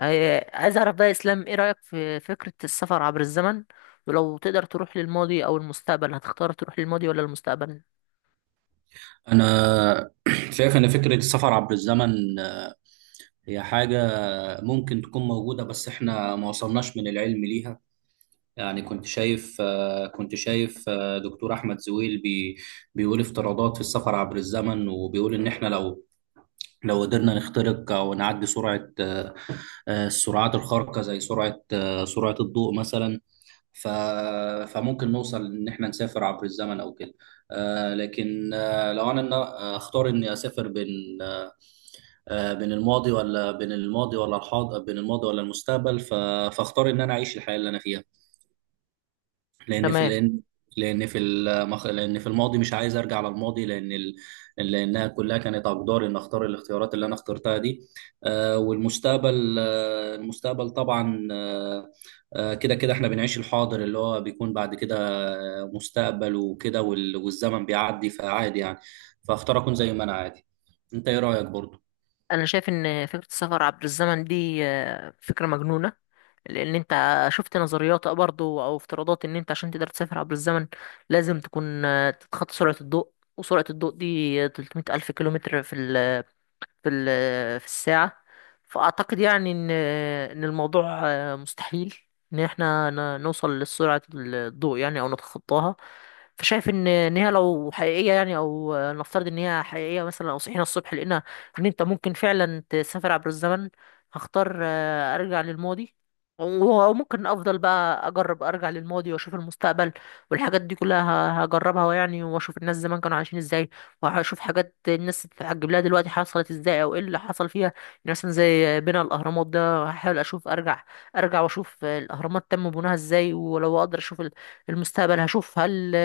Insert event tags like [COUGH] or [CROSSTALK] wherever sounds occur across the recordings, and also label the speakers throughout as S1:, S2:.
S1: عايز اعرف بقى يا اسلام ايه رأيك في فكرة السفر عبر الزمن؟ ولو تقدر تروح للماضي او المستقبل، هتختار تروح للماضي ولا المستقبل؟
S2: أنا [CLEARS THROAT] شايف إن فكرة السفر عبر الزمن هي حاجة ممكن تكون موجودة بس إحنا ما وصلناش من العلم ليها. يعني كنت شايف دكتور أحمد زويل بيقول افتراضات في السفر عبر الزمن، وبيقول إن إحنا لو قدرنا نخترق أو نعدي سرعة السرعات الخارقة زي سرعة سرعة الضوء مثلا. ف فممكن نوصل إن إحنا نسافر عبر الزمن أو كده. لكن لو أنا أختار إني أسافر بين آه، بين الماضي ولا بين الماضي ولا الحاضر بين الماضي ولا المستقبل، فاختار ان انا اعيش الحياه اللي انا فيها. لان في
S1: تمام.
S2: لان لان في الماضي مش عايز ارجع للماضي لانها كلها كانت اقدار ان اختار الاختيارات اللي انا اخترتها دي. آه والمستقبل آه المستقبل طبعا، كده كده احنا بنعيش الحاضر اللي هو بيكون بعد كده مستقبل وكده، والزمن بيعدي فعادي يعني، فاختار اكون زي ما انا عادي. انت ايه رايك برضو؟
S1: انا شايف ان فكرة السفر عبر الزمن دي فكرة مجنونة، لان انت شفت نظريات برضو او افتراضات ان انت عشان تقدر تسافر عبر الزمن لازم تكون تتخطى سرعة الضوء، وسرعة الضوء دي 300 ألف كيلومتر في في الساعة. فأعتقد يعني إن الموضوع مستحيل إن إحنا نوصل لسرعة الضوء يعني أو نتخطاها. فشايف إن هي لو حقيقية يعني، أو نفترض إن هي حقيقية مثلا، أو صحينا الصبح لقينا إن أنت ممكن فعلا تسافر عبر الزمن، هختار أرجع للماضي، و- وممكن أفضل بقى أجرب أرجع للماضي وأشوف المستقبل والحاجات دي كلها. هجربها يعني، وأشوف الناس زمان كانوا عايشين إزاي، وهشوف حاجات الناس تتعجب لها دلوقتي حصلت ازاي او ايه اللي حصل فيها يعني. مثلا زي بناء الاهرامات، ده هحاول اشوف ارجع واشوف الاهرامات تم بناها ازاي. ولو اقدر اشوف المستقبل، هشوف هل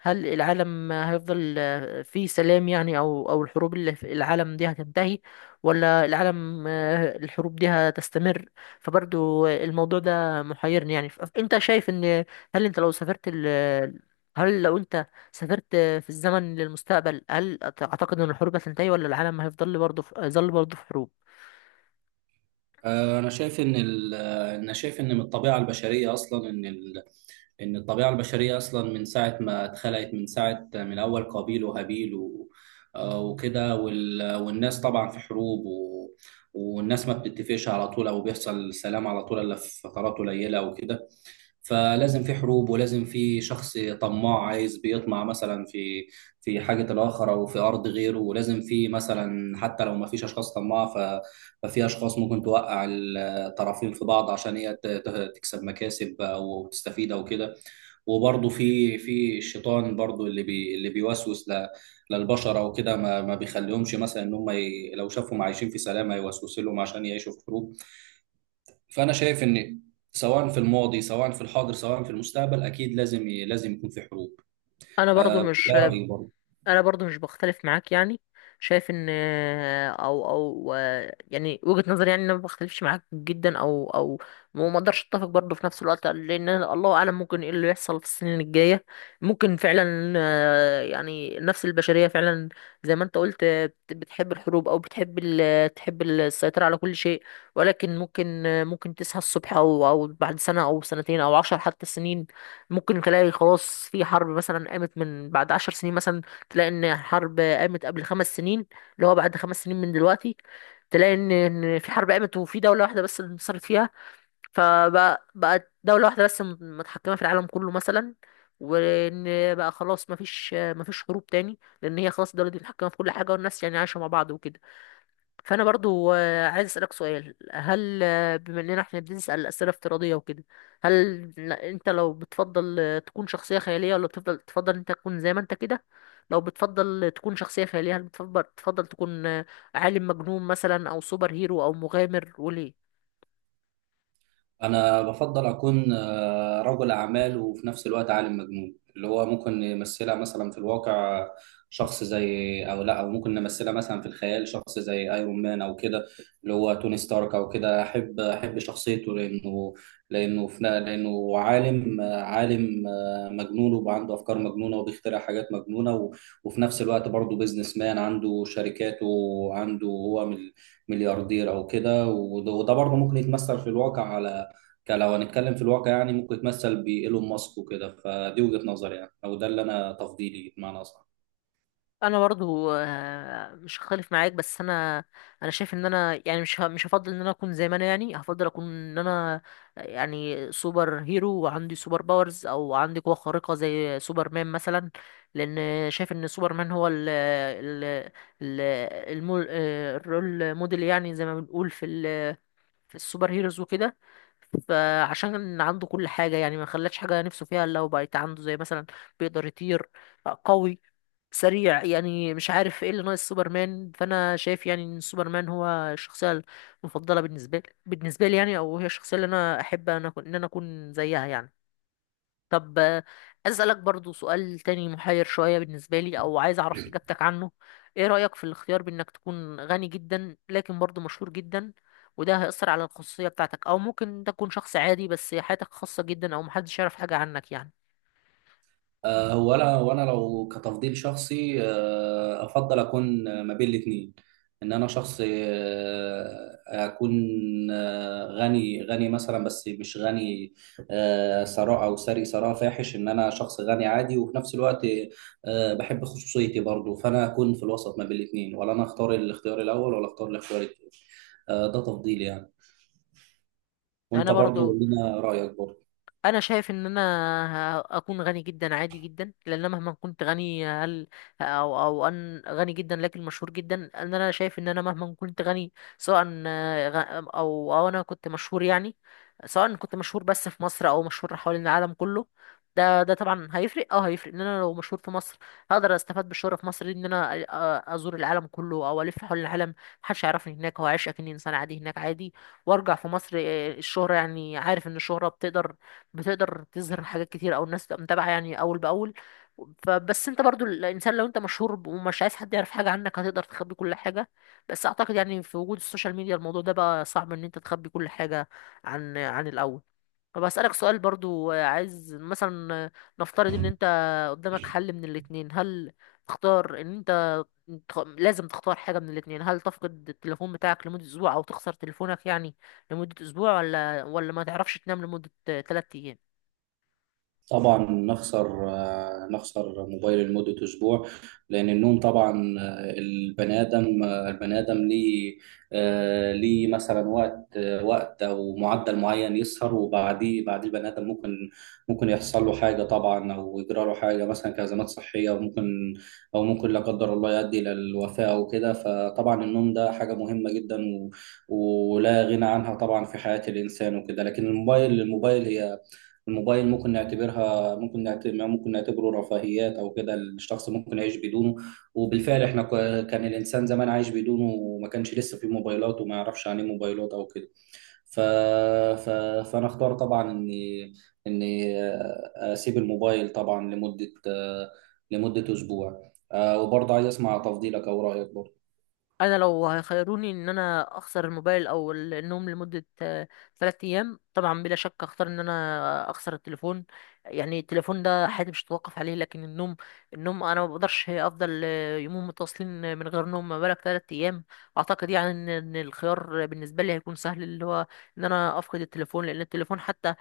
S1: هل العالم هيفضل فيه سلام يعني، او او الحروب اللي في العالم دي هتنتهي، ولا العالم الحروب دي هتستمر. فبرضو الموضوع ده محيرني يعني. انت شايف ان هل انت لو سافرت ال هل لو انت سافرت في الزمن للمستقبل، هل أعتقد إن الحروب هتنتهي ولا العالم هيفضل برضه في هيظل برضه في حروب؟
S2: أنا شايف إن من الطبيعة البشرية أصلا إن الطبيعة البشرية أصلا من ساعة ما اتخلقت، من ساعة من أول قابيل وهابيل والناس طبعا في حروب، والناس ما بتتفقش على طول أو بيحصل سلام على طول إلا في فترات قليلة وكده. فلازم في حروب، ولازم في شخص طماع عايز بيطمع مثلا في في حاجة الآخر أو في أرض غيره. ولازم في مثلا حتى لو ما فيش أشخاص طماعة ففي أشخاص ممكن توقع الطرفين في بعض عشان هي تكسب مكاسب أو تستفيد أو كده. وبرضه في في الشيطان برضه اللي بيوسوس للبشر أو كده. ما بيخليهمش، مثلا إن هم لو شافهم عايشين في سلام هيوسوس لهم عشان يعيشوا في حروب. فانا شايف ان سواء في الماضي سواء في الحاضر سواء في المستقبل اكيد لازم يكون في حروب.
S1: أنا برضه
S2: ده
S1: مش
S2: رايي برضه.
S1: انا برضو مش بختلف معاك يعني. شايف ان او او يعني وجهة نظري يعني ان انا ما بختلفش معاك جدا، او او وما اقدرش اتفق برضو في نفس الوقت، لان الله اعلم ممكن ايه اللي يحصل في السنين الجاية. ممكن فعلا يعني النفس البشرية فعلا زي ما انت قلت بتحب الحروب او بتحب تحب السيطرة على كل شيء. ولكن ممكن ممكن تصحى الصبح او او بعد سنة او سنتين او 10 حتى سنين، ممكن تلاقي خلاص في حرب مثلا قامت من بعد 10 سنين مثلا، تلاقي ان حرب قامت قبل 5 سنين، اللي هو بعد 5 سنين من دلوقتي، تلاقي ان في حرب قامت وفي دولة واحدة بس اللي انتصرت فيها، فبقت دولة واحدة بس متحكمة في العالم كله مثلا، وان بقى خلاص مفيش حروب تاني لان هي خلاص الدولة دي متحكمة في كل حاجة والناس يعني عايشة مع بعض وكده. فانا برضو عايز اسالك سؤال، هل بما اننا احنا بنسال اسئله افتراضيه وكده، هل انت لو بتفضل تكون شخصيه خياليه، ولا بتفضل انت تكون زي ما انت كده؟ لو بتفضل تكون شخصيه خياليه، هل بتفضل تكون عالم مجنون مثلا او سوبر هيرو او مغامر، وليه؟
S2: أنا بفضل أكون رجل أعمال وفي نفس الوقت عالم مجنون، اللي هو ممكن نمثلها مثلا في الواقع شخص زي، أو لا، أو ممكن نمثلها مثلا في الخيال شخص زي أيرون مان أو كده، اللي هو توني ستارك أو كده. أحب شخصيته لأنه لأنه في لأنه عالم عالم مجنون، وبقى عنده أفكار مجنونة وبيخترع حاجات مجنونة، و- وفي نفس الوقت برضه بيزنس مان عنده شركاته، وعنده هو ملياردير أو كده. وده برضه ممكن يتمثل في الواقع، على كان لو هنتكلم في الواقع يعني ممكن يتمثل بإيلون ماسك وكده. فدي وجهة نظري يعني، او ده اللي انا تفضيلي بمعنى اصح.
S1: انا برضو مش هختلف معاك، بس انا انا شايف ان انا يعني مش هفضل ان انا اكون زي ما انا، يعني هفضل اكون ان انا يعني سوبر هيرو وعندي سوبر باورز او عندي قوة خارقة زي سوبرمان مثلا. لان شايف ان سوبرمان هو ال ال ال المو- آه، الرول موديل، يعني زي ما بنقول في في السوبر هيروز وكده. فعشان عنده كل حاجة يعني، ما خلاش حاجة نفسه فيها إلا هو بقت عنده، زي مثلا بيقدر يطير، قوي، سريع يعني، مش عارف ايه اللي ناقص سوبرمان. فانا شايف يعني ان سوبرمان هو الشخصيه المفضله بالنسبه لي، بالنسبه لي يعني. او هي الشخصيه اللي انا احب ان انا اكون زيها يعني. طب عايز اسالك برضو سؤال تاني محير شويه بالنسبه لي، او عايز اعرف اجابتك عنه. ايه رايك في الاختيار بانك تكون غني جدا لكن برضو مشهور جدا، وده هيأثر على الخصوصيه بتاعتك، او ممكن تكون شخص عادي بس حياتك خاصه جدا او محدش يعرف حاجه عنك يعني؟
S2: هو انا لو كتفضيل شخصي، افضل اكون ما بين الاثنين. ان انا شخص اكون غني مثلا، بس مش غني ثراء، او ثري ثراء فاحش. ان انا شخص غني عادي وفي نفس الوقت بحب خصوصيتي برضو، فانا اكون في الوسط ما بين الاثنين، ولا انا اختار الاختيار الاول، ولا اختار الاختيار الثاني. ده تفضيلي يعني. وانت
S1: انا
S2: برضو
S1: برضو
S2: قول لنا رايك برضو.
S1: انا شايف ان انا اكون غني جدا عادي جدا. لان أنا مهما كنت غني، هل او او ان غني جدا لكن مشهور جدا، ان انا شايف ان انا مهما كنت غني سواء او او انا كنت مشهور يعني، سواء كنت مشهور بس في مصر او مشهور حوالين العالم كله، ده طبعا هيفرق. اه هيفرق ان انا لو مشهور في مصر هقدر استفاد بالشهرة في مصر دي، ان انا ازور العالم كله او الف حول العالم، محدش يعرفني هناك، هو عايش اكني انسان عادي هناك عادي، وارجع في مصر. الشهرة يعني، عارف ان الشهرة بتقدر تظهر حاجات كتير او الناس تبقى متابعه يعني اول باول. فبس انت برضو الانسان لو انت مشهور ومش عايز حد يعرف حاجه عنك، هتقدر تخبي كل حاجه، بس اعتقد يعني في وجود السوشيال ميديا الموضوع ده بقى صعب ان انت تخبي كل حاجه عن الاول. طب اسالك سؤال برضو، عايز مثلا نفترض ان انت قدامك حل من الاتنين، هل تختار ان انت لازم تختار حاجه من الاتنين، هل تفقد التليفون بتاعك لمده اسبوع او تخسر تليفونك يعني لمده اسبوع، ولا ما تعرفش تنام لمده 3 ايام؟
S2: طبعا نخسر موبايل لمدة أسبوع، لأن النوم طبعا، البني آدم ليه ليه مثلا وقت، وقت أو معدل معين يسهر، بعديه البني آدم ممكن، ممكن يحصل له حاجة طبعا، أو يجرى له حاجة مثلا كأزمات صحية، وممكن أو ممكن لا قدر الله يؤدي إلى الوفاة أو كده. فطبعا النوم ده حاجة مهمة جدا ولا غنى عنها طبعا في حياة الإنسان وكده. لكن الموبايل ممكن نعتبرها، ممكن نعتبر، ممكن نعتبره رفاهيات او كده، الشخص ممكن يعيش بدونه. وبالفعل احنا كان الانسان زمان عايش بدونه، وما كانش لسه في موبايلات وما يعرفش عن ايه موبايلات او كده. ف... ف... فانا اختار طبعا اني اسيب الموبايل طبعا لمدة، لمدة اسبوع. وبرضه عايز اسمع تفضيلك او رايك برضه.
S1: انا لو هيخيروني ان انا اخسر الموبايل او النوم لمده ثلاثة ايام، طبعا بلا شك اختار ان انا اخسر التليفون. يعني التليفون ده حياتي مش هتوقف عليه، لكن النوم النوم انا ما بقدرش افضل يومين متواصلين من غير نوم، ما بالك ثلاثة ايام. اعتقد يعني ان الخيار بالنسبه لي هيكون سهل، اللي هو ان انا افقد التليفون، لان التليفون حتى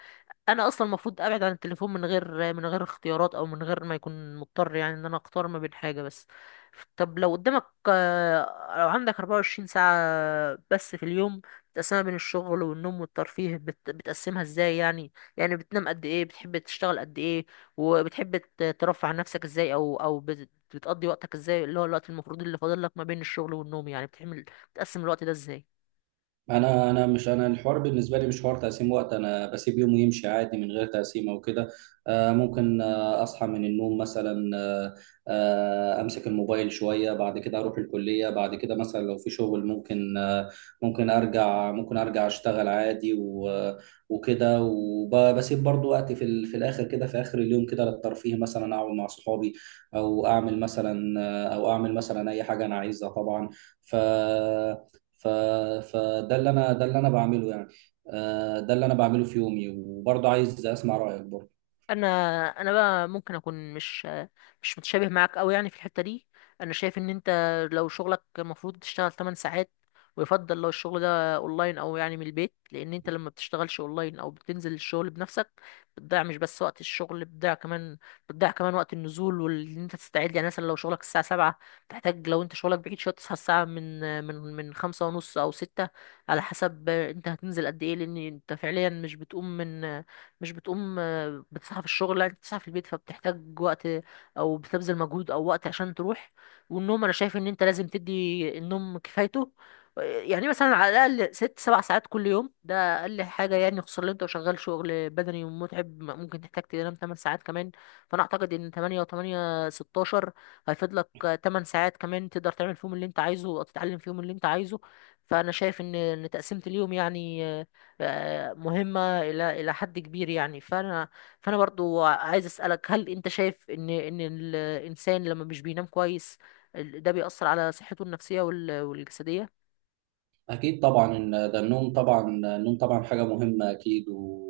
S1: انا اصلا المفروض ابعد عن التليفون من غير اختيارات او من غير ما يكون مضطر يعني ان انا اختار ما بين حاجه بس. طب لو قدامك آه، لو عندك 24 ساعة بس في اليوم تقسمها بين الشغل والنوم والترفيه، بتقسمها ازاي يعني؟ يعني بتنام قد ايه، بتحب تشتغل قد ايه، وبتحب ترفع عن نفسك ازاي؟ او او بتقضي وقتك ازاي، اللي هو الوقت المفروض اللي فاضل لك ما بين الشغل والنوم؟ يعني بتقسم الوقت ده ازاي؟
S2: انا الحوار بالنسبه لي مش حوار تقسيم وقت، انا بسيب يوم يمشي عادي من غير تقسيم او كده. آه، ممكن آه، اصحى من النوم مثلا، امسك الموبايل شويه، بعد كده اروح الكليه، بعد كده مثلا لو في شغل ممكن ارجع اشتغل عادي وكده، وبسيب برضو وقت في في الاخر كده، في اخر اليوم كده للترفيه، مثلا اقعد مع صحابي، او اعمل مثلا، او اعمل مثلا اي حاجه انا عايزها طبعا. ف ف... فده اللي انا ده اللي انا بعمله يعني. ده اللي انا بعمله في يومي. وبرضه عايز اسمع رايك برضه.
S1: انا انا بقى ممكن اكون مش متشابه معاك قوي يعني في الحته دي. انا شايف ان انت لو شغلك المفروض تشتغل 8 ساعات، ويفضل لو الشغل ده اونلاين او يعني من البيت، لان انت لما بتشتغلش اونلاين او بتنزل الشغل بنفسك، بتضيع مش بس وقت الشغل، بتضيع كمان بتضيع كمان وقت النزول وان انت تستعد. يعني مثلا لو شغلك الساعه 7، تحتاج لو انت شغلك بعيد شويه تصحى الساعه من 5 ونص او 6 على حسب انت هتنزل قد ايه. لان انت فعليا مش بتقوم من مش بتقوم بتسعى في الشغل، لا انت بتسعى في البيت، فبتحتاج وقت او بتبذل مجهود او وقت عشان تروح. والنوم انا شايف ان انت لازم تدي النوم كفايته، يعني مثلا على الاقل ست سبع ساعات كل يوم، ده اقل حاجه يعني. خصوصا لو انت شغال شغل بدني ومتعب ممكن تحتاج تنام 8 ساعات كمان. فانا اعتقد ان 8 و8 16 هيفيد لك. 8 ساعات كمان تقدر تعمل فيهم اللي انت عايزه او تتعلم فيهم اللي انت عايزه. فانا شايف ان ان تقسيمة اليوم يعني مهمة الى حد كبير يعني. فانا فانا برضو عايز اسالك، هل انت شايف ان ان الانسان لما مش بينام كويس، ده بيأثر على صحته النفسية والجسدية؟
S2: أكيد طبعا، إن ده النوم طبعا، النوم طبعا حاجة مهمة أكيد.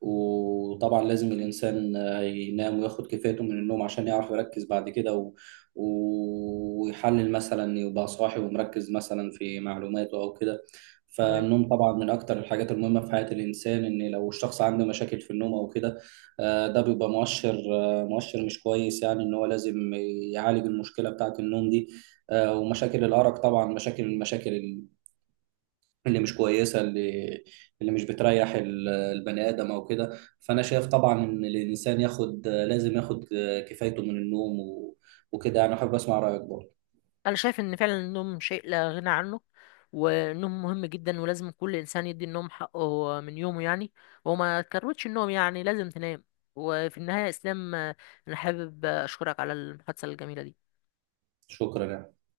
S2: وطبعا لازم الإنسان ينام وياخد كفايته من النوم عشان يعرف يركز بعد كده، ويحلل، مثلا يبقى صاحي ومركز مثلا في معلوماته أو كده.
S1: تمام.
S2: فالنوم طبعا من أكتر الحاجات المهمة في حياة الإنسان، إن لو الشخص عنده مشاكل في النوم أو كده ده بيبقى مؤشر، مؤشر مش كويس يعني، إن هو لازم يعالج المشكلة بتاعة النوم دي. ومشاكل الأرق طبعا، مشاكل مشاكل اللي مش كويسه، اللي مش بتريح البني ادم او كده. فانا شايف طبعا ان الانسان لازم ياخد كفايته من النوم، و- وكده يعني. احب اسمع رايك برضه.
S1: انا شايف ان فعلا النوم شيء لا غنى عنه، والنوم مهم جدا، ولازم كل انسان يدي النوم حقه من يومه يعني، وما تكروتش النوم يعني، لازم تنام. وفي النهاية يا اسلام، انا حابب اشكرك على المحادثة الجميلة دي.
S2: شكرا يعني.